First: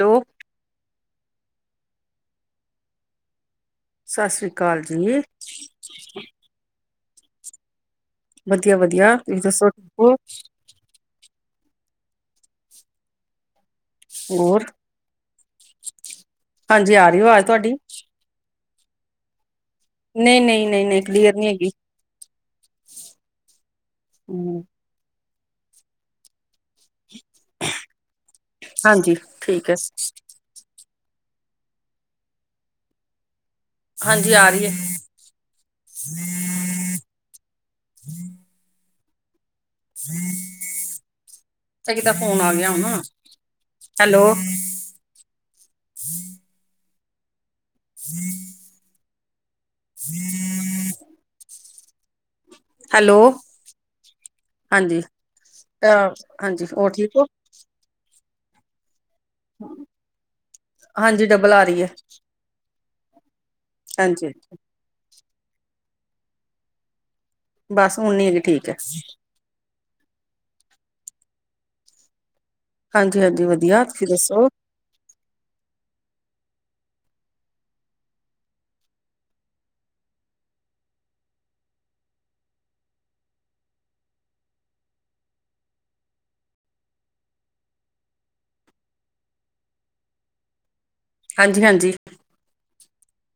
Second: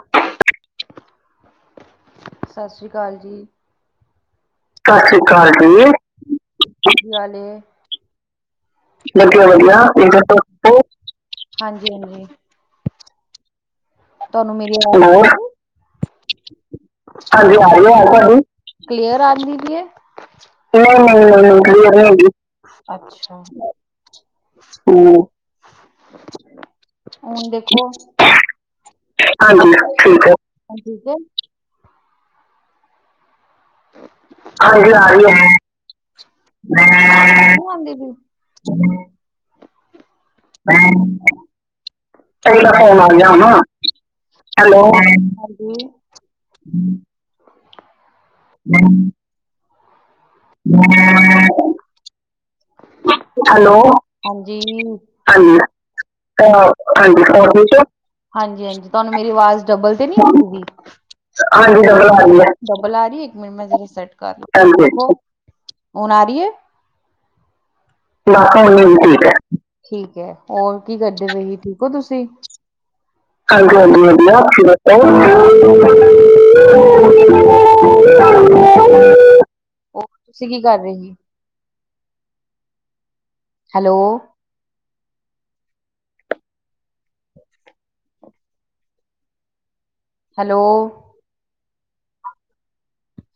ਲੋ ਸਸ ਰੀ ਕਾਲ ਜੀ। ਸਸ ਰੀ ਕਾਲ ਜੀ। ਸਈ ਗੱਲ ਏ, ਵਧੀਆ ਵਧੀਆ ਤੁਸੀਂ ਦੱਸੋ ਵਦੀਆ-ਵਦੀਆ ਠੀਕ ਤੁਸੀਂ ਹੋ ਦੱਸੋ। ਓ, ਹਾਂਜੀ-ਹਾਂਜੀ। ਤੁਹਾਨੂੰ ਹੋਰ ਮਿਲੇ [unintelligible] ਹਾਂਜੀ ਆ ਰਹੀ ਆਵਾਜ਼ ਹਾਂਜੀ, ਆ ਤੁਹਾਡੀ ਰ‌ਈ ਏ ਵਾਜ਼ ਤੁਹਾਡੀ। ਕਲੀਅਰ ਆ ਰੀ ਏ? ਨਹੀਂ ਨਹੀਂ ਨਹੀਂ ਨਹੀਂ ਕਲੀਅਰ ਨ‌ਈਂ-ਨ‌ਈਂ, ਨਹੀਂ ਨ‌ਈਂ ਹੈਗੀ ਕਲੀਅਰ ਨੀ ਹੈਗੀ। ਅੱਛਾ। ਹੂੰ ਹਮ। ਹੁਣ ਦੇਖੋ, ਹਾਂਜੀ ਠੀਕ ਹਾਂਜੀ ਹੈ ਠੀਕ ਓ, ਹੁਣ ਠੀਕ ਐ। ਹਾਂਜੀ ਆ ਰਹੀ ਹੈ ਹਾਂਜੀ ਆ ਰੀ ਐ। ਮੈਂ, [unintelligible] ਚੰਗੀ [unintelligible] ਤਾਂ ਫੋਨ ਆ ਗਿਆ ਹੁਣ ਹੈਲੋ ਹੈਲੋ, ਹਾਂਜੀ। [inaudible] [unintelligible] [unintelligible] [unintelligible] ਹੈਲੋ। ਹੈਲੋ, ਹਾਂਜੀ ਆਈ ਅ ਐ, ਹਾਂਜੀ ਹੋਰ ਠੀਕ ਹਾਂਜੀ, ਹੋ ਹੋਰ ਠੀਕ ਓ? ਹਾਂਜੀ-ਹਾਂਜੀ ਤਵਾਨੂੰ ਮੇਰੀ ਵਾਜ਼ ਡਬਲ ਤੇ ਆਂਦੀ। ਹਾਂਜੀ ਡਬਲ ਆ ਰਹੀ ਹਾਂਜੀ ਹੈ ਡਬਲ ਆ ਰੀ ਏ। ਡਬਲ ਆ ਰ‌ਈ ਐ, ਇੱਕ ਮਿੰਟ ਮੈਂ ਸੈਟ ਹਾਂਜੀ ਕਰ ਲਾਂ, ਹੁਣ ਆ ਰੀ ਏ। ਬਸ ਹੁਣ ਨੀ ਹੈਗੀ ਠੀਕ ਹੈ [unintelligible] ਠੀਕ ਐ, ਹੋਰ ਕੀ ਕਰਦੇ ਪ‌ਏ, ਠੀਕ ਹੋ ਤੁਸੀਂ? ਹਾਂਜੀ-ਹਾਂਜੀ ਵਧੀਆ ਤੁਸੀਂ ਦੱਸੋ? [unintelligible] ਹੋਰ ਤੁਸੀਂ ਕੀ ਕਰ ਰੇ ਸੀ? ਹੈਲੋ। ਹੈਲੋ। ਹਾਂਜੀ-ਹਾਂਜੀ।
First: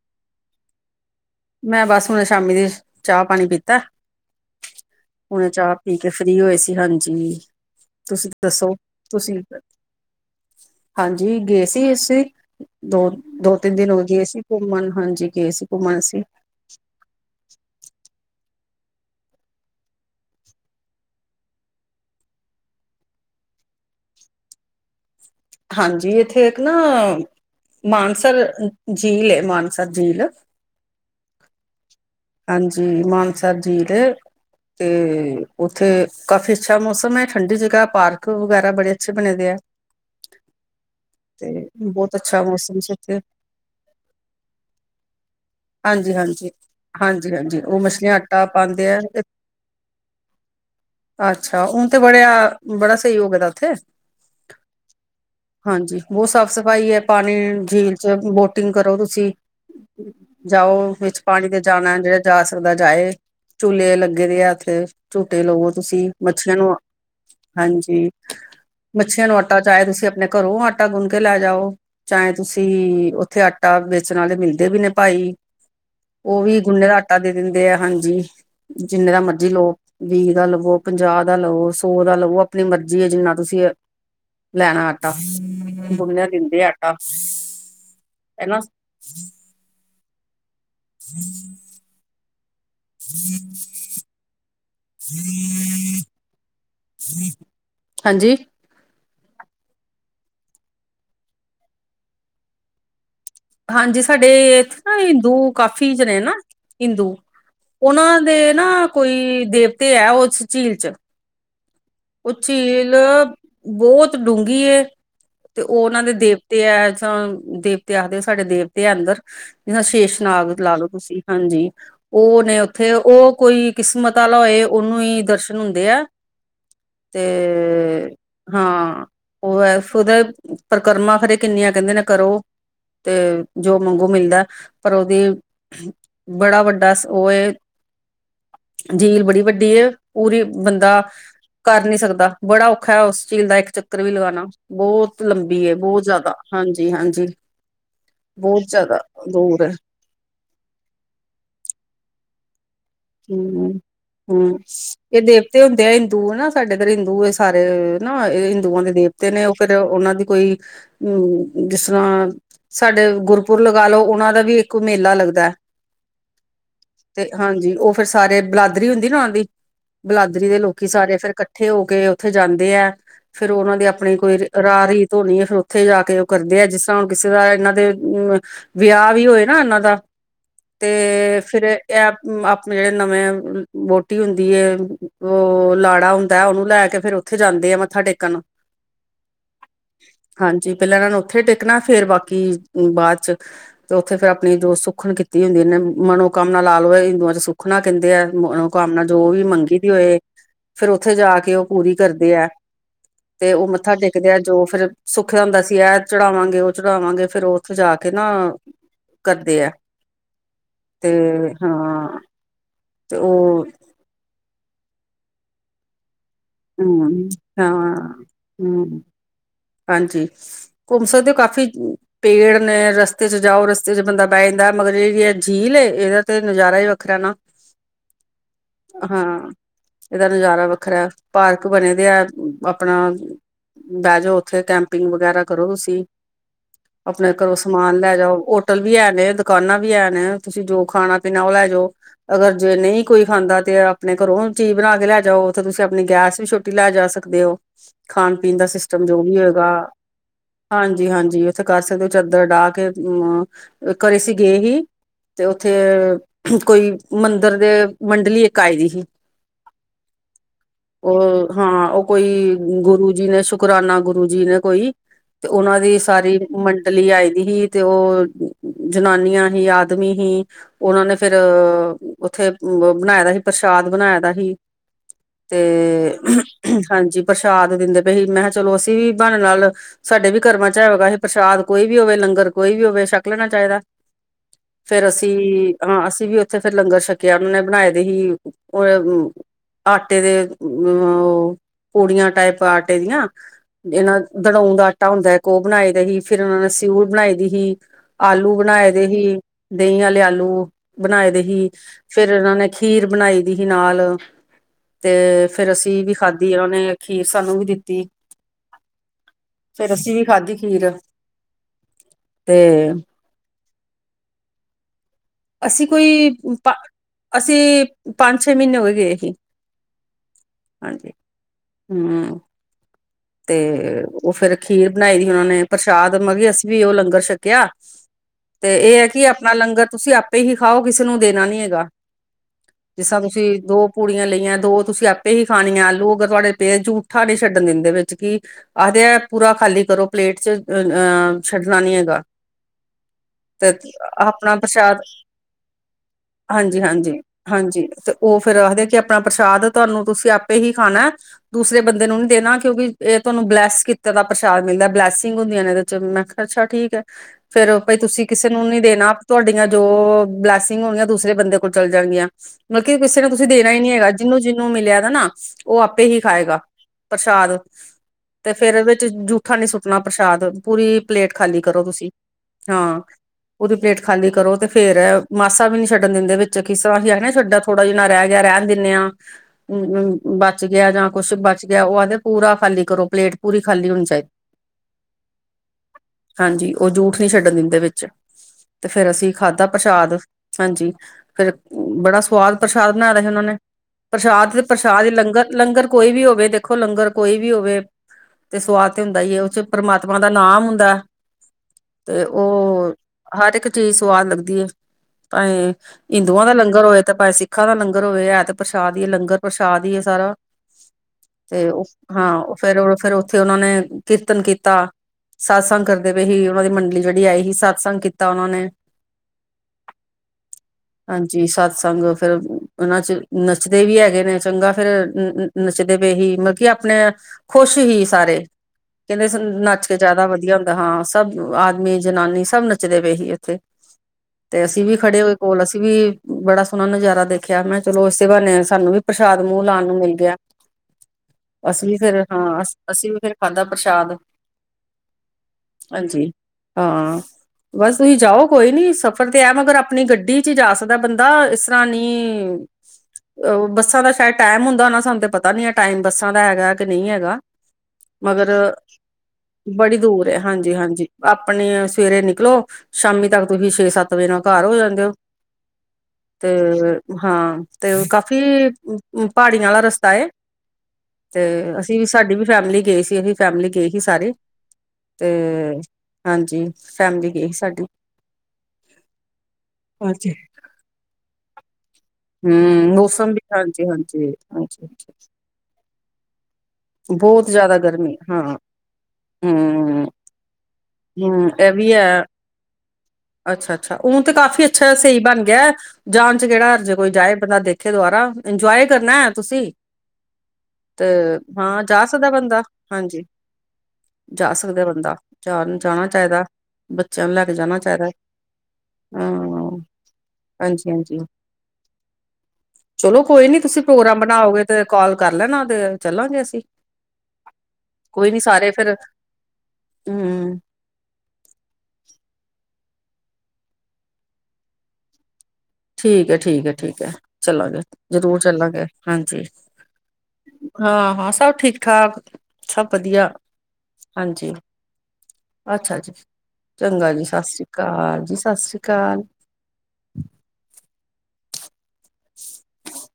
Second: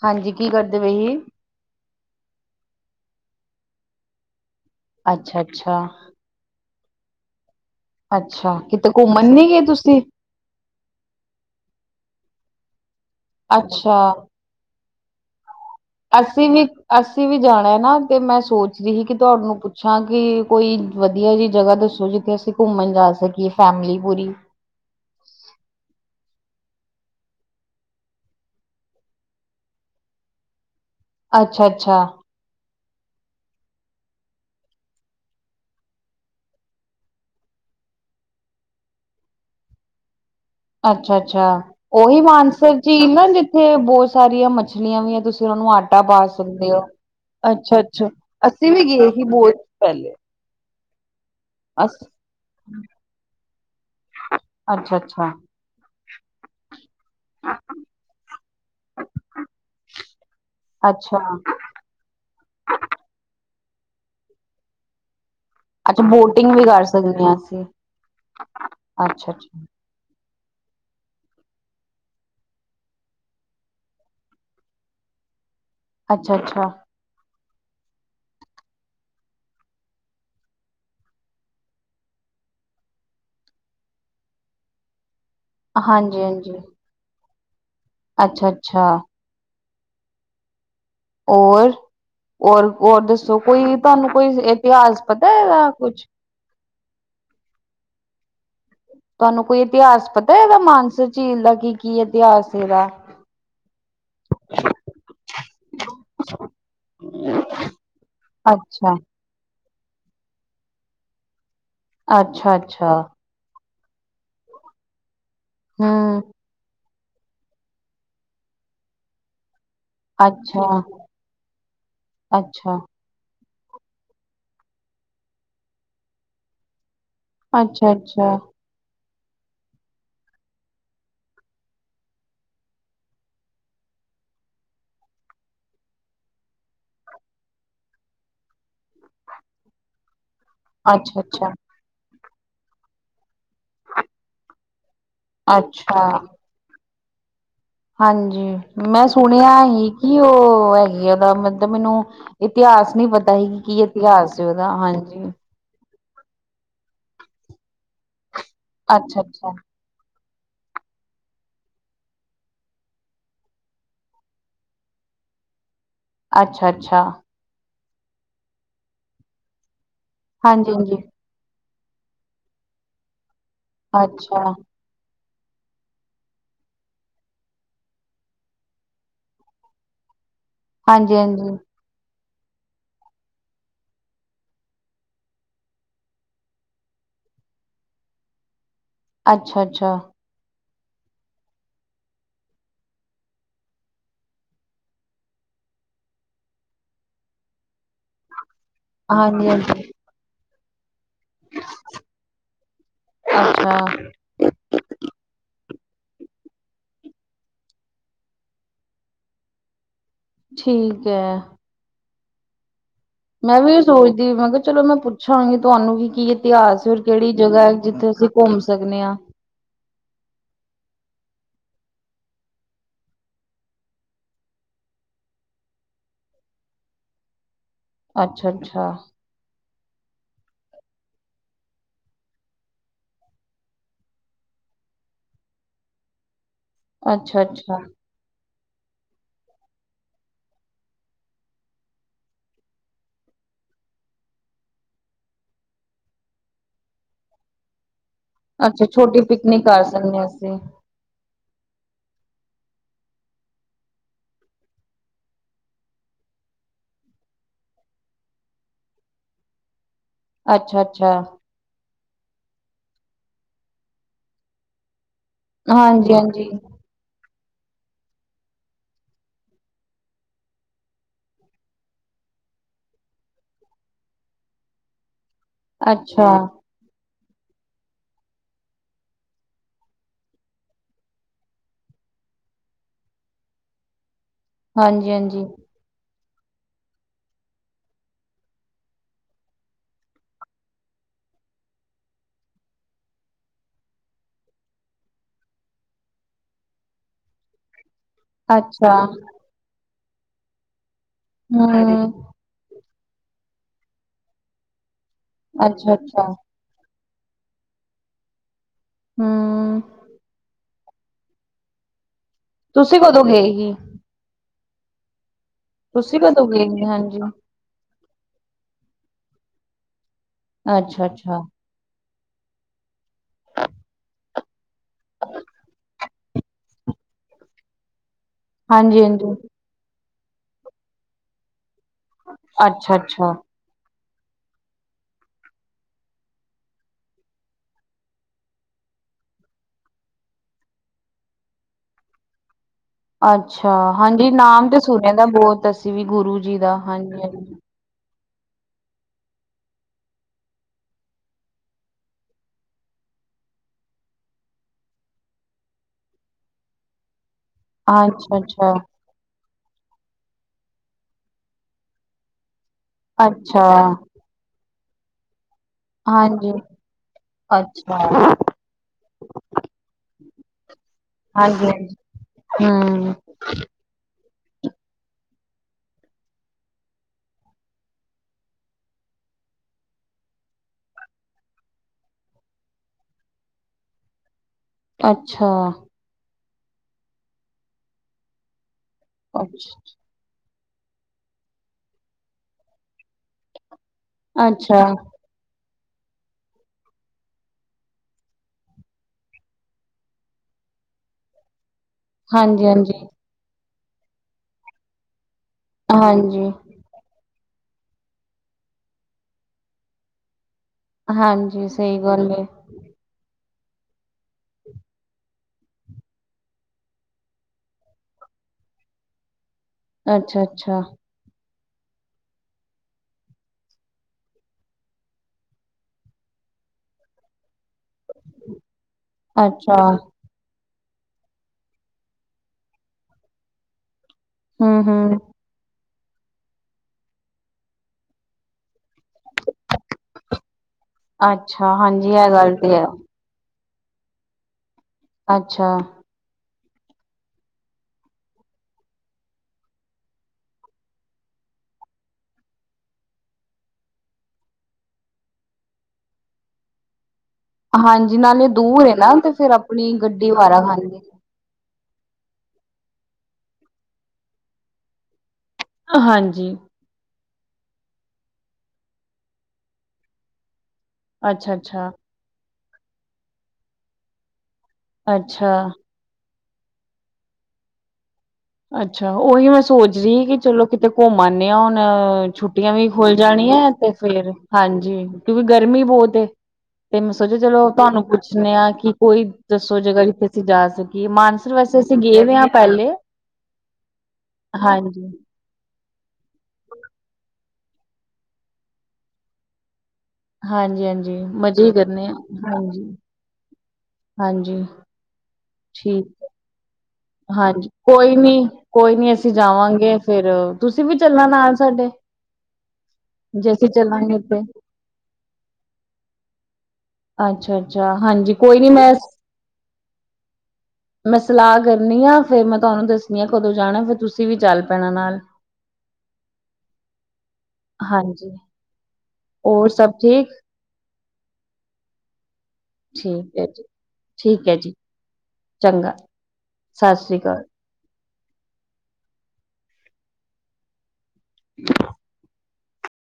ਹਾਂਜੀ ਕੀ ਕਰਦੇ ਪਏ ਸੀ? ਮੈਂ ਬਸ ਹੁਣੇ ਸ਼ਾਮੀ ਦੀ ਚਾਹ-ਪਾਣੀ ਪੀਤਾ ਹੁਣੇ ਚਾਹ ਪੀ ਕੇ ਫ੍ਰਰੀ ਹੋਏ ਸੀ, ਹਾਂਜੀ। ਤੁਸੀਂ ਅੱਛਾ, ਦੱਸੋ ਕਿਤੇ ਘੁੰਮਨ ਤੁਸੀਂ ਨੀ ਗੇ ਤੁਸੀਂ? ਹਾਂਜੀ ਗਏ ਸੀ ਅਸੀਂ, ਦੋ, ਦੋ-ਤਿੰਨ ਦਿਨ ਹੋ ਗਏ ਸੀ। ਘੁੰਮਣ, ਹਾਂਜੀ ਗਏ ਸੀ ਘੁੰਮਣ ਅਸੀਂ। ਅਸੀਂ ਵੀ, ਅਸੀਂ ਵੀ ਜਾਣਾ ਐ ਨਾ। ਤੇ ਮੈਂ ਸੋਚਦੀ ਸੀ ਕਿ ਤੁਹਾਨੂੰ ਪੁੱਛਾਂ ਕਿ ਕੋਈ ਵਧੀਆ ਜੀ ਜਗ੍ਹਾ ਦੱਸੋ ਜਿੱਥੇ ਅਸੀਂ ਘੁੰਮਣ ਜਾ ਸਕੀਏ ਫੈਮਲੀ ਪੂਰੀ। ਹਾਂਜੀ ਏਥੇ ਇੱਕ ਨਾ, ਮਾਨਸਰ ਝੀਲ ਏ, ਮਾਨਸਰ ਝੀਲ। ਅੱਛਾ-ਅੱਛਾ। ਹਾਂਜੀ, ਮਾਨਸਾਰ ਝੀਲ ਤੇ ਓਥੇ ਕਾਫੀ ਅੱਛਾ ਮੌਸਮ ਐ, ਠੰਡੀ ਜਗ੍ਹਾ, ਪਾਰਕ ਵਗੈਰਾ ਬੜੇ ਅੱਛੇ ਬਣੇ ਦੇ ਐ। ਅੱਛਾ-ਅੱਛਾ। ਬਹੁਤ ਓਈ ਅੱਛਾ ਮਾਨਸਰ ਮੌਸਮ ਸੀ ਝਿਲ ਉੱਥੇ ਨਾ ਜਿੱਥੇ ਬੋਤ ਸਾਰੀਆਂ ਮੱਛਲੀਆਂ ਵੀ ਐ, ਤੁਸੀਂ ਓਨਾਂ ਨੂੰ ਆਟਾ ਹਾਂਜੀ ਪਾ ਹਾਂਜੀ ਸਕਦੇ ਓ। ਹਾਂਜੀ ਹਾਂਜੀ ਉਹ ਅੱਛਾ-ਅੱਛਾ, ਮਛਲੀਆਂ ਆਟਾ ਅਸੀਂ ਵੀ ਪਾਉਂਦੇ ਆ ਗਏ ਸੀ ਬੋਤ ਪਹਿਲੇ। ਅੱਛਾ, ਹੁਨ ਤੇ ਬੜੇਆ, ਬੜਾ ਸਈ ਹੋ ਗਯਾ ਦਾ ਓਥੇ। ਅੱਛਾ-ਅੱਛਾ। ਹਾਂਜੀ, ਬੋਤ ਸਾਫ਼-ਸਫ਼ਾਈ ਐ, ਪਾਨੀ ਝੀਲ 'ਚ ਬੋਟਿੰਗ ਕਰੋ ਤੁਸੀਂ। ਜਾਓ ਵਿੱਚ ਪਾਣੀ ਦੇ ਜਾਨਾ ਐ, ਜੇੜਾ ਜਾ ਸਕਦਾ ਜਾਏ, ਝੂਲੇ ਲੱਗੇ ਦੇ ਆ ਓਥੇ ਝੂਟੇ ਲੋ। ਤੁਸੀਂ ਮੱਛੀਆਂ ਨੂੰ, ਹਾਂਜੀ ਮੱਛੀਆਂ ਨੂੰ ਆਟਾ ਚਾਹੇ ਤੁਸੀਂ ਅਪਨੇ ਘਰੋਂ ਆਟਾ ਗੁੰਨ ਕੇ ਲੈ ਜਾਓ। ਚਾਹੇ ਤੁਸੀਂ ਓਥੇ ਆਟਾ ਵੇਚਨ ਆਲੇ ਮਿਲਦੇ ਵੀ ਨੇ ਭਾਈ। ਉਹ ਵੀ ਗੁੰਨੇ ਦਾ ਆਟਾ ਦੇ ਦਿੰਦੇ ਆ, ਹਾਂਜੀ ਜਿੰਨੇ ਦਾ ਮਰਜੀ ਲੋ। ਵੀਹ ਦਾ ਲਵੋ, ਪੰਜਾਹ ਦਾ ਲਵੋ, ਸੌ ਦਾ ਲਵੋ, ਅਪਨੀ ਮਰਜ਼ੀ ਐ ਜਿੰਨਾ ਤੁਸੀਂ ਲੈਣਾ ਆਟਾ, ਗੁੰਨਿਆ ਦਿੰਦੇ ਆਟਾ। ਹਨਾ ਅੱਛਾ-ਅੱਛਾ। ਔਰ, ਔਰ-ਔਰ ਦੱਸੋ ਕੋਈ ਤੁਹਾਨੂੰ ਕੋਈ ਇਤਿਹਾਸ ਪਤਾ ਏਦਾ ਕੁਛ? ਹਾਂਜੀ। ਤੁਹਾਨੂੰ ਕੋਈ ਇਤਿਹਾਸ ਪਤਾ ਏਦਾ ਮਾਨਸਰ ਝੀਲ ਦਾ, ਕੀ ਕੀ ਇਤਿਹਾਸ ਏਦਾ? ਹਾਂਜੀ, ਸਾਡੇ ਏਥੇ ਨਾ ਹਿੰਦੂ, ਕਾਫੀ ਜਣੇ ਨਾ ਹਿੰਦੂ। ਓਨਾਂ ਦੇ ਨਾ ਕੋਈ ਦੇਵਤੇ ਐ ਉਸ ਝੀਲ 'ਚ। ਓ ਝੀਲ ਬੋਤ ਡੂੰਘੀ ਏ ਤੇ ਓ ਓਨਾਂ ਦੇ ਦੇਵ ਤੇ ਐ, ਜਿਸ ਤਰਾਂ ਦੇਵਤੇ ਆਖਦੇ, ਸਾਡੇ ਦੇਵਤੇ ਐ ਅੰਦਰ। ਜਿਦਾ ਸ਼ੇਸ਼ ਨਾਗ ਲਾ ਲੋ ਤੁਸੀਂ ਹਾਂਜੀ ਓ ਨੇ ਓਥੇ। ਓ ਕੋਈ ਕਿਸਮਤ ਆਲਾ ਹੋਏ ਓਨੂੰ ਈ ਦਰਸ਼ਨ ਹੁੰਦੇ ਐ। ਤੇ, ਹਾਂ। ਓ ਹੈ, ਓਦੇ ਪਰਿਕਰਮਾ ਖਰੇ ਕਿੰਨੀਆਂ ਕਹਿੰਦੇ ਨੇ ਕਰੋ। ਤੇ ਜੋ ਮੰਗੋ ਮਿਲਦਾ, ਪਰ ਓਦੀ ਬੜਾ ਵੱਡਾ ਓ ਏ, ਝੀਲ ਬੜੀ ਵੱਡੀ ਏ। ਪੂਰੀ ਬੰਦਾ ਕਰ ਨੀ ਸਕਦਾ ਬੜਾ ਔਖਾ ਐ ਉਸ ਝੀਲ ਦਾ ਇੱਕ ਚੱਕਰ ਵੀ ਲਗਾਨਾ ਬੋਤ ਲੰਬੀ ਏ ਬੋਤ ਜਾਦਾ। ਹਾਂਜੀ-ਹਾਂਜੀ। ਹਾਂਜੀ, ਮੈਂ ਸੁਣਿਆ ਦੂਰ ਹੈ ਸੀ ਕਿ ਓ ਹੈਗੀ ਐ [unintelligible] ਮਤਲਬ ਮੈਨੂੰ ਇਤਿਹਾਸ ਨਹੀਂ ਪਤਾ ਸੀ ਕਿ ਕੀ ਇਤਿਹਾਸ ਸੀ ਓਦਾ, ਹਾਂਜੀ। ਤੇ ਹੁੰਦੇ ਆ ਹਿੰਦੂ ਹਨ ਨਾ ਸਾਡੇ ਇੱਧਰ ਹਿੰਦੂ ਇਹ ਸਾਰੇ ਹਨ ਇਹ ਹਿੰਦੂਆਂ ਦੇਵਤੇ ਨੇ ਉਹ ਫਿਰ ਉਹਨਾਂ ਦੀ ਕੋਈ ਹਮ ਜਿਸ ਤਰ੍ਹਾਂ ਸਾਡੇ ਗੁਰਪੁਰਬ ਲੱਗਾ ਲਓ ਉਹਨਾਂ ਦਾ ਵੀ ਇੱਕ ਮੇਲਾ ਲੱਗਦਾ। ਅੱਛਾ ਅੱਛਾ। ਤੇ ਹਾਂਜੀ ਉਹ ਫੇਿਰ ਸਾਰੇ ਬਰਾਦਰੀ ਹੁੰਦੀ ਨਾ ਦੀ ਬਰਾਦਰੀ ਦੇ ਲੋਕੀ ਸਾਰੇ ਫਿਰ ਇਕੱਠੇ ਹੋ ਕੇ ਉੱਥੇ ਜਾਂਦੇ ਆ ਫਿਰ ਉਹਨਾਂ ਦੀ ਆਪਣੀ ਕੋਈ ਰਾਹ ਰ ਧੋਨੀ ਆ ਫੇਰ ਉੱਥੇ ਜਾ ਕੇ ਉਹ ਕਰਦੇ ਆ ਜਿਸ ਤਰ੍ਹਾਂ ਹੁਣ ਕਿਸੇ ਦਾ ਇਹਨਾਂ ਦੇ ਵਿਆਹ ਵੀ ਹੋਏ ਨਾ ਇਹਨਾਂ ਦਾ ਤੇ ਫੇਰ ਇਹ ਅਪ ਜਿਹੜੇ ਨਵੇਂ ਵੋਟੀ ਹੁੰਦੀ ਏ ਉਹ ਲਾੜਾ ਹੁੰਦਾ ਉਹਨੂੰ ਲੈ ਕੇ ਫੇਰ ਓ ਉੱਥੇ ਜਾਂਦੇ ਆ ਮੱਥਾ ਟੇਕਣ ਅੱਛਾ ਅੱਛਾ। ਹਾਂਜੀ ਪਹਿਲਾਂ ਇਹਨਾਂ ਨੂੰ ਉੱਥੇ ਟੇਕਣਾ ਫੇਰ ਬਾਕੀ ਬਾਅਦ ਚ ਤੇ ਉੱਥੇ ਫੇਰ ਅਪਨੀ ਜੋ ਸੁੱਖਣ ਕੀਤੀ ਹੁੰਦੀ ਇਹਨੇ ਮਨੋਕਾਮਨਾ ਲਾ ਲੋਓਏ ਹਿੰਦੂਆਂ ਚ ਸੁੱਖ ਖਣਾ ਕਹਿੰਦੇ ਆ ਮਨੋਕਾਮਨਾ ਜੋ ਵੀ ਮੰਗੀ ਦੀ ਹੋਏ ਫੇਿਰ ਉੱਥੇ ਜਾ ਕੇ ਉਹ ਪੂਰੀ ਕਰਦੇ ਹੈ। ਤੇ ਉਹ ਮੱਥਾ ਟੇਕਦੇ ਆ ਜੋ ਫਿਰ ਸੁੱਖਿਆ ਹੁੰਦਾ ਸੀ ਇਹ ਚੜਾਵਾਂਗੇ ਉਹ ਚੜਾਵਾਂਗੇ ਫੇਰ ਉਹ ਉੱਥੇ ਜਾ ਕੇ ਨਾ ਕਰਦੇ ਹੈ। ਤੇ ਹਾਂ ਤੇ ਮੈਂ ਉਹ ਵੀ ਇਹ ਸੋਚਦੀ ਮੈਂ ਕਿਹਾ ਚਲੋ ਮੈਂ ਪੁੱਛਾਂਗੀ ਤੁਹਾਨੂੰ ਕੀ ਇਤਿਹਾਸਕੀ ਹਮ ਕਿਹੜੀ ਜਗ੍ਹਾ ਹਾਂ ਹੈ ਜਿੱਥੇ ਅਸੀਂ ਘੁੰਮ ਸਕਦੇ ਹਮ ਹਾਂ। ਹਾਂਜੀ ਘੁੰਮ ਸਕਦੇ ਓ ਕਾਫ਼ੀ ਪੇੜ ਨੇ ਰਸਤੇ ਚ ਜਾਓ ਰਸਤੇ ਚ ਬੰਦਾ ਬਹਿ ਜਾਂਦਾ ਮਗਰ ਜਿਹੜੀ ਹੈ ਝੀਲ ਇਹਦਾ ਤੇ ਨਜ਼ਾਰਾ ਹੀ ਵੱਖਰਾ ਨਾ। [inaudible] ਹਾਂ ਇਹਦਾ ਨਜ਼ਾਰਾ ਵੱਖਰਾ। ਪਾਰਕ ਬਣੇ ਦੇ ਆ ਆਪਣਾ ਬਹਿ ਜਾਓ ਉੱਥੇ ਕੈਂਪਿੰਗ ਵਗੈਰਾ ਕਰੋ ਤੁਸੀਂ ਆਪਣੇ ਘਰੋਂ ਸਮਾਨ ਲੈ ਜਾਓ। ਹੋਟਲ ਵੀ ਹੈ ਨੇ ਦੁਕਾਨਾਂ ਵੀ ਹੈ ਨੇ ਤੁਸੀਂ ਜੋ ਖਾਣਾ ਪੀਣਾ ਉਹ ਲੈ ਜਾਓ। ਅਗਰ ਜੇ ਨਹੀਂ ਕੋਈ ਖਾਂਦਾ ਤੇ ਆਪਣੇ ਘਰੋਂ ਚੀਜ਼ ਬਣਾ ਕੇ ਲੈ ਜਾਓ ਉੱਥੇ ਤੁਸੀਂ ਅਪਣੀ ਗੈਸ ਵੀ ਛੋਟੀ ਲੈ ਜਾ ਸਕਦੇ ਹੋ। ਖਾਣ ਪੀਣ ਦਾ ਸਿਸਟਮ ਜੋ ਵੀ ਹੋਏਗਾ ਹਾਂਜੀ ਹਾਂਜੀ ਫੇਰ, ਕਰ ਸਕਦੇ ਓ ਚੱਦਰ ਡਾਅ ਕੇ ਅ, ਘਰੇ ਅਸੀ ਗਏ ਹੀ ਤੇ ਉੱਥੇ ਕੋਈ ਮੰਦਿਰ ਦੇ ਮੰਡਲੀ ਇੱਕ ਆਏ ਦੀ ਅੱਛਾ ਅ ਉਹ ਹਾਂ ਉਹ ਕੋਈ ਗੁਰੂ ਜੀ ਨੇ ਸ਼ੁਕਰਾਨਾ ਗੁਰੂ ਜੀ ਨੇ ਕੋਈ ਤੇ ਉਹਨਾਂ ਦੀ ਸਾਰੀ ਮੰ ਟਲੀ ਆਈ ਦੀ ਸੀ ਤੇ ਉਹ ਜਨਾਨੀਆਂ ਹੀ ਆਦਮੀ ਹੀ। ਉਹਨਾਂ ਨੇ ਫੇਰ ਉੱਥੇ ਬਣਾਇਆ ਦਾ ਸੀ ਪ੍ਰਸ਼ਾਦ ਬਣਾਇਆ ਦਾ ਹੀ। ਤੇ ਹਾਂਜੀ ਪ੍ਰਸ਼ਾਦ ਦਿੰਦੇ ਪਏ ਹੀ ਮੈਂ ਕਿਹਾ ਚਲੋ ਅਸੀਂ ਵੀ ਬਾਨੇ ਨਾਲ ਸਾਡੇ ਵੀ ਕਰਮਾਂ ਚ ਹੈਵੇਗਾ ਸੀ ਪ੍ਰਸ਼ਾਦ ਕੋਈ ਵੀ ਹੋਵੇ ਲੰਗਰ ਕੋਈ ਵੀ ਹੋਵੇ ਛੱਕ ਲੈਣਾ ਚਾਹੀਦਾ। ਫੇਰ ਅਸੀਂ ਹਾਂ ਅਸੀਂ ਵੀ ਉੱਥੇ ਫੇਰ ਲੰਗਰ ਛੱਕਿਆ ਉਹਨਾਂ ਨੇ ਬਣਾਏ ਦੇ ਹੀ ਉਹ ਆਟੇ ਦੇ ਅ ਉਹ ਪੂੜੀਆਂ ਟਾਈਪ ਆਟੇ ਦੀਆਂ ਇਹਨਾ ਦੜੋਂ ਦਾ ਆਟਾ ਹੁੰਦਾ ਹੈ ਇੱਕ ਉਹ ਬਣਾਏ ਦਾ ਸੀ ਫਿਰ ਉਹਨਾਂ ਨੇ ਸਿਊਲ ਬਣਾਈ ਦੀ ਸੀ। ਆਲੂ ਬਣਾਏ ਦੇ ਹੀ ਦਹੀਂ ਵਾਲੇ ਆਲੂ ਬਣਾਏ ਦੇ ਹੀ ਫੇਰ ਫੇਰ ਉਹਨਾਂ ਨੇ ਖੀਰ ਬਣਾਈ ਦੀ ਹੀ ਨਾਲ। ਤੇ ਫੇਰ ਅਸੀਂ ਵੀ ਖਾਧੀ ਉਹਨਾਂ ਨੇ ਖੀਰ ਸਾਨੂੰ ਵੀ ਦਿੱਤੀ। ਫੇਰ ਅੱਸੀਂ ਵੀ ਖਾਧੀ ਖੀਰ। ਤੇ ਤੁਸੀਂ ਕਦੋਂ ਗਏ ਹੀ। ਅਸੀਂ ਕੋਈ ਅਸੀਂ ਪੰਜ ਛੇ ਮਹੀਨੇ ਹੋ ਗਏ ਸੀ। ਅੱਛਾ ਅੱਛਾ। ਹੁੰ। ਤੇ, ਉਹ ਫੇਰ ਖੀਰ ਬਣਾਈ ਦੀ ਹੀ ਉਹਨਾਂ ਨੇ, ਪ੍ਰਸ਼ਾਦ ਮ ਕੀ ਅਸੀਂ ਵੀ ਉਹ ਲੰਗਰ ਛੱਕਿਆ ਤੇ ਇਹ ਹੈ ਕਿ ਅਪਨਾ ਲੰਗਰ ਤੁਸੀਂ ਆਪੇ ਹੀ ਖਾਓ, ਕਿਸੇ ਨੂੰ ਦੇਣਾ ਨਹੀ ਹੈਗਾ ਜਿਸ ਤਾਂ ਤੁਸੀਂ ਦੋ ਪੂੜੀਆਂ ਲਈਆਂ ਦੋ ਤੁਸੀਂ ਆਪੇ ਹੀ ਖਾਣੀਆਂ ਆਲੂ ਅਗਰ, ਤੁਹਾਡੇ ਪਏ, ਜੂਠਾ ਨੀ ਛੱਡਣ ਦਿੰਦੇ ਵਿੱਚ ਕਹਿੰਦੇ ਕੀ, ਆਖਦੇ ਆ ਪੂਰਾ ਖਾਲੀ ਕਰੋ ਪਲੇਟ 'ਚ, ਅ ਅਹ ਛੱਡਣਾ ਨੀ ਹੈਗਾ ਅੱਛਾ, ਤੇ ਹਾਂਜੀ! ਆਪਣਾ ਨਾਮ ਤੇ ਪ੍ਰਸ਼ਾਦ ਸੁਣਿਆ ਦਾ ਬਹੁਤ ਅਸੀ ਵੀ ਗੁਰੂ ਜੀ ਦਾ। ਹਾਂਜੀ, ਹਾਂਜੀ! ਉਹ ਫੇਰ ਆਖਦੇ ਕਿ, ਆਪਣਾ ਪ੍ਰਸ਼ਾਦ ਤੁਹਾਨੂੰ ਤੁਸੀਂ ਆਪੇ ਹੀ ਖਾਣਾ, ਦੂਸਰੇ ਬੰਦੇ ਨੂੰ ਨਹੀ ਦੇਣਾ, ਕਿਉਂਕਿ ਇਹ ਤੁਹਾਨੂੰ ਬਲੈਸ ਕਿੱਤੇ ਦਾ ਪ੍ਰਸ਼ਾਦ ਮਿਲਦਾ, ਬਲੈਸਿੰਗ ਹੁੰਦੀਆਂ ਨੇ ਇਹਦੇ 'ਚ, ਮੈਂ ਕਿਹਾ, ਅੱਛਾ, ਠੀਕ ਹੈ। ਫੇਰ ਓ ਭਾਈ, ਤੁਸੀਂ ਕਿਸੇ ਨੂੰ ਨੀ ਦੇਣਾ। ਤੁਹਾਡੀਆਂ ਜੋ, ਬਲੈਸਿੰਗ ਹੋਣਗੀਆਂ, ਦੂਸਰੇ ਬੰਦੇ ਕੋਲ ਚੱਲ ਜਾਣਗੀਆਂ, ਮਤਲਬ ਕੀ, ਕਿਸੇ ਨੂੰ ਤੁਸੀਂ ਦੇਣਾ ਹੀ ਨਹੀਂ ਹੈਗਾ। ਜਿਹਨੂੰ-ਜਿਹਨੂੰ ਮਿਲਿਆ ਦਾ ਨਾ ਉਹ ਆਪੇ ਹੀ ਹਾਂਜੀ, ਖਾਏਗਾ। ਪ੍ਰਸ਼ਾਦ ਅੱਛਾ! ਤੇ ਫੇਰ ਇਹਦੇ ਵਿੱਚ ਜੂਠਾ ਨੀ ਸੁੱਟਣਾ ਪ੍ਰਸ਼ਾਦ, ਪੂਰੀ ਪਲੇਟ ਖਾਲੀ ਕਰੋ ਤੁਸੀਂ ਹਾਂ, ਉਹਦੀ ਪਲੇਟ ਖਾਲੀ ਕਰੋ ਤੇ ਫੇਰ, ਮਾਸਾ ਵੀ ਨੀ ਛੱਡਣ ਦਿੰਦੇ ਵਿੱਚ ਕਿਸ ਤਰ੍ਹਾਂ ਅਸੀਂ ਹੈ ਨਾ ਛੱਡੋ ਥੋੜਾ ਜਿਹਾ ਰਹਿ ਗਿਆ, ਰਹਿਣ ਦਿੰਦੇ ਹਾਂ ਹਮ ਬਚ ਗਿਆ ਜਾਂ ਕੁੱਛ ਬਚ ਗਿਆ ਉਹ ਕਹਿੰਦੇ ਪੂਰਾ ਖਾਲੀ ਕਰੋ ਪਲੇਟ, ਪੂਰੀ ਖਾਲੀ ਹੋਣੀ ਚਾਹੀਦੀ ਅੱਛਾ ਹਾਂਜੀ, ਉਹ ਜੂਠ ਨੀ ਛੱਡਣ ਦਿੰਦੇ ਵਿੱਚ, ਤੇ ਫੇਰ ਅਸੀਂ ਖਾਧਾ ਪ੍ਰਸ਼ਾਦ ਹਾਂਜੀ, ਫੇਰ ਬੜਾ ਸਵਾਦ ਪ੍ਰਸ਼ਾਦ ਬਣਾਇਆ ਦਾ ਸੀ ਉਹਨਾਂ ਨੇ ਪ੍ਰਸ਼ਾਦ ਤੇ ਪ੍ਰਸ਼ਾਦ ਹੀ ਲੰਗਰ, ਲੰਗਰ ਕੋਈ ਵੀ ਹੋਵੇ ਦੇਖੋ ਲੰਗਰ ਕੋਈ ਵੀ ਹੋਵੇ, ਤੇ ਸਵਾਦ ਹੁੰਦਾ ਹੀ ਹੈ। ਉਹ 'ਚ ਪਰਮਾਤਮਾ ਦਾ ਨਾਮ ਹੁੰਦਾ ਤੇ ਉਹ, ਹਰ ਇੱਕ ਚੀਜ਼ ਸਵਾਦ ਲਗਦੀ ਹੈ, ਭਾਵੇ ਹਿੰਦੂਆਂ ਦਾ ਲੰਗਰ ਹੋਵੇ ਤੇ ਭਾਵੇ ਸਿੱਖਾਂ ਦਾ ਲੰਗਰ ਹੋਵੇ, ਇਹ ਤੇ ਪ੍ਰਸ਼ਾਦ ਹੀ ਲੰਗਰ ਪ੍ਰਸ਼ਾਦ ਹੀ ਹੈ ਸਾਰਾ ਹਾਂਜੀ, ਸਹੀ ਗੱਲ ਹੈ ਫੇਰ ਓ, ਫੇਰ ਉੱਥੇ ਉਹਨਾਂ ਨੇ, ਕੀਰਤਨ ਕੀਤਾ ਸਤਸੰਗ ਕਰਦੇ ਪਏ ਸੀ, ਉਹਨਾਂ ਦੀ ਮੰਡਲੀ ਜਿਹੜੀ ਆਈ ਸੀ, ਸਤਸੰਗ ਕੀਤਾ ਉਹਨਾਂ ਨੇ। ਅੱਛਾ, ਅੱਛਾ! ਹਾਂਜੀ, ਸਤਸੰਗ ਫੇਰ ਉਹਨਾਂ 'ਚ ਨੱਚਦੇ ਵੀ ਹੈਗੇ ਨੇ, ਚੰਗਾ ਫੇਰ! ਨੱਚਦੇ ਪਏ ਸੀ ਮਤਲਬ ਆਪ ਆਪਣੇ ਖੁਸ਼ ਹੀ ਸਾਰੇ! ਕਹਿੰਦੇ ਨੱਚ ਕੇ ਜਿਆਦਾ ਵਧੀਆ ਹੁੰ ਹਾਂ, ਸਭ ਆਦਮੀ-ਜਨਾਨੀ ਸਭ ਨੱਚਦੇ ਪਏ ਸੀ ਇੱਥੇ, ਤੇ ਅਸੀਂ ਵੀ ਖੜੇ ਹੋਏ ਕੋਲ ਅਸੀਂ ਵੀ, ਬੜਾ ਸੋਹਣਾ ਨਜ਼ਾਰਾ ਦੇਖਿਆ। ਮੈਂ, ਚਲੋ, ਇਸੇ ਬਹਾਨੇ ਸਾਨੂੰ ਵੀ ਪ੍ਰਸ਼ਾਦ ਮੂੰਹ ਲਾਉਣ ਨੂੰ ਮਿਲ ਗਿਆ। ਅਸੀਂ ਵੀ ਫੇਰ ਹਾਂ, ਅ ਅਸੀਂ ਵੀ ਫੇਰ ਖਾਧਾ ਪ੍ਰਸ਼ਾਦ। ਅੱਛਾ। ਹਾਂਜੀ, ਹਾਂ। ਬਸ, ਤੁਸੀਂ ਜਾਓ, ਕੋਈ ਨੀ। ਸਫ਼ਰ ਤੇ ਹੈ, ਮਗਰ ਆਪਣੀ ਗੱਡੀ 'ਚ ਹੀ ਜਾ ਸਕਦਾ ਬੰਦਾ। ਪਤਾ ਨੀ, ਬੱਸਾਂ ਦਾ ਸ਼ਾਇਦ ਟਾਈਮ ਹੁੰਦਾ ਹੋਣਾ। ਸਾਨੂੰ ਤੇ ਪਤਾ ਨੀ ਹੈ ਟਾਈਮ ਬੱਸ ਬਸਾਂ ਦਾ ਹੈਗਾ ਕੇ ਨਹੀਂ ਹੈਗਾ। ਮਗਰ ਬੜੀ ਦੂਰ ਏ ਹਾਂਜੀ, ਹਾਂਜੀ! ਆਪਣੇ ਸਵੇਰੇ ਨਿਕਲੋ, ਸ਼ਾਮੀ ਤੱਕ ਤੁਸੀਂ ਛੇ-ਸੱਤ ਵਜੇ ਨਾਲ ਘਰ ਹੋ ਜਾਂਦੇ ਹੋ। ਤੇ, ਹਾਂ, ਤੇ ਕਾਫ਼ੀ, ਪਹਾੜੀਆਂ ਵਾਲਾ ਰਸਤਾ ਏ। ਤੇ ਅਸੀਂ ਵੀ ਸਾਡੀ ਵੀ ਫੈਮਿਲੀ ਗਈ ਸੀ। ਅਸੀਂ ਫੈਮਿਲੀ ਗਈ ਸੀ ਸਾਰੀ, ਤੇ ਹਾਂਜੀ, ਫੈਮਿਲੀ ਗਈ ਸੀ ਸਾਡੀ। ਅੱਛਾ, ਉਹੀ ਮੈਂ ਸੋਚ ਰਹੀ ਸੀ, ਹਾਂਜੀ ਕਿ ਚਲੋ ਕਿਤੇ ਘੁੰਮ ਆਉਦੇ ਹੁਣ। ਛੁੱਟੀਆਂ ਵੀ ਹਮ ਖੁੱਲ ਮੌਸਮ ਵੀ ਜਾਣੀਆਂ ਹਾਂਜੀ ਤੇ ਹਾਂਜੀ ਫੇਰ ਹਾਂਜੀ, ਕਿਉਕਿ ਗਰਮੀ ਬਹੁਤ ਏ। ਤੇ ਮੈੰ ਸੋਚਿਆ ਬਹੁਤ ਚਲੋ, ਜ਼ਿਆਦਾ ਤੁਹਾਨੂੰ ਗਰਮੀ ਹਾਂ ਪੁੱਛਣੇ ਆ ਕਿ ਕੋਈ ਦੱਸੋ ਜਗ੍ਹਾ, ਹਮ ਜਿੱਥੇ ਅਸੀਂ ਜਾ ਸਕੇ ਇਹ ਹਮ ਮਾਨਸਰ, ਇਹ ਵੈਸੇ ਵੀ ਅਸੀਂ ਹੈ ਗਏ ਹੋਏ ਹਾਂ ਪਹਿਲੇ। ਅੱਛਾ ਅੱਛਾ, ਉਂ ਤੇ ਕਾਫ਼ੀ ਅੱਛਾ ਸਹੀ ਬਣ ਗਿਆ। ਜਾਣ 'ਚ ਕਿਹੜਾ ਹਰਜ਼ ਹੈ, ਕੋਈ ਜਾਏ ਬੰਦਾ ਦੇਖੇ! ਦੁਬਾਰਾ ਇੰਜੋਏ ਕਰਨਾ ਹੈ ਤੁਸੀਂ। ਤੇ ਹਾਂ ਜਾ ਸਕਦਾ ਬੰਦਾ ਹਾਂਜੀ। ਜਾ ਸਕਦਾ ਬੰਦਾ, ਜਾ ਜਾਣਾ ਚਾਹੀਦਾ। ਬੱਚਿਆਂ ਨੂੰ ਲੈ ਕੇ ਹਾਂਜੀ ਜਾਣਾ ਚਾਹੀਦਾ ਕੋਈ ਨੀ, ਕੋਈ ਨੀ ਅਸੀ ਹਾਂ ਜਾਵਾਂਗੇ ਫੇਰ ਤੁਸੀਂ ਹਾਂਜੀ ਵੀ ਹਾਂਜੀ ਚੱਲਣਾ ਨਾਲ ਸਾਡੇ। ਚਲੋ ਕੋਈ ਨੀ ਤੁਸੀਂ ਪ੍ਰੋਗਰਾਮ ਬਣਾਓਗੇ ਤੇ ਕਾਲ ਕਰ ਲੈਣਾ ਤੇ ਚੱਲਾਂਗੇ ਅਸੀ। ਅੱਛਾ-ਅੱਛਾ, ਹਾਂਜੀ ਕੋਈ ਨੀ ਮੈਂ ਫਿਰ ਹਮ ਮੈਂ ਸਲਾਹ ਕਰਨੀ ਆ ਫੇਰ ਮੈਂ ਤੁਹਾਨੂੰ ਦੱਸਣੀ ਹਾਂ ਕਦੋਂ ਜਾਣਾ ਫੇਰ ਤੁਸੀਂ ਵੀ ਚੱਲ ਪੈਣਾ ਨਾਲ। ਠੀਕ ਹੈ-ਠੀਕ ਹੈ, ਠੀਕ ਹੈ ਚੱਲਾਂਗੇ, ਜ਼ਰੂਰ ਚੱਲਾਂਗੇ ਹਾਂਜੀ। ਹਾਂ-ਹਾਂ, ਸਭ ਠੀਕ-ਠਾਕ, ਸਭ ਵਧੀਆ, ਹਾਂਜੀ। ਅੱਛਾ ਜੀ ਚੰਗਾ ਜੀ ਸਸ ਸ੍ਰੀ ਕਾਲ ਜੀ, ਸਸ ਸ੍ਰੀ ਕਾਲ। ਹ [inaudible]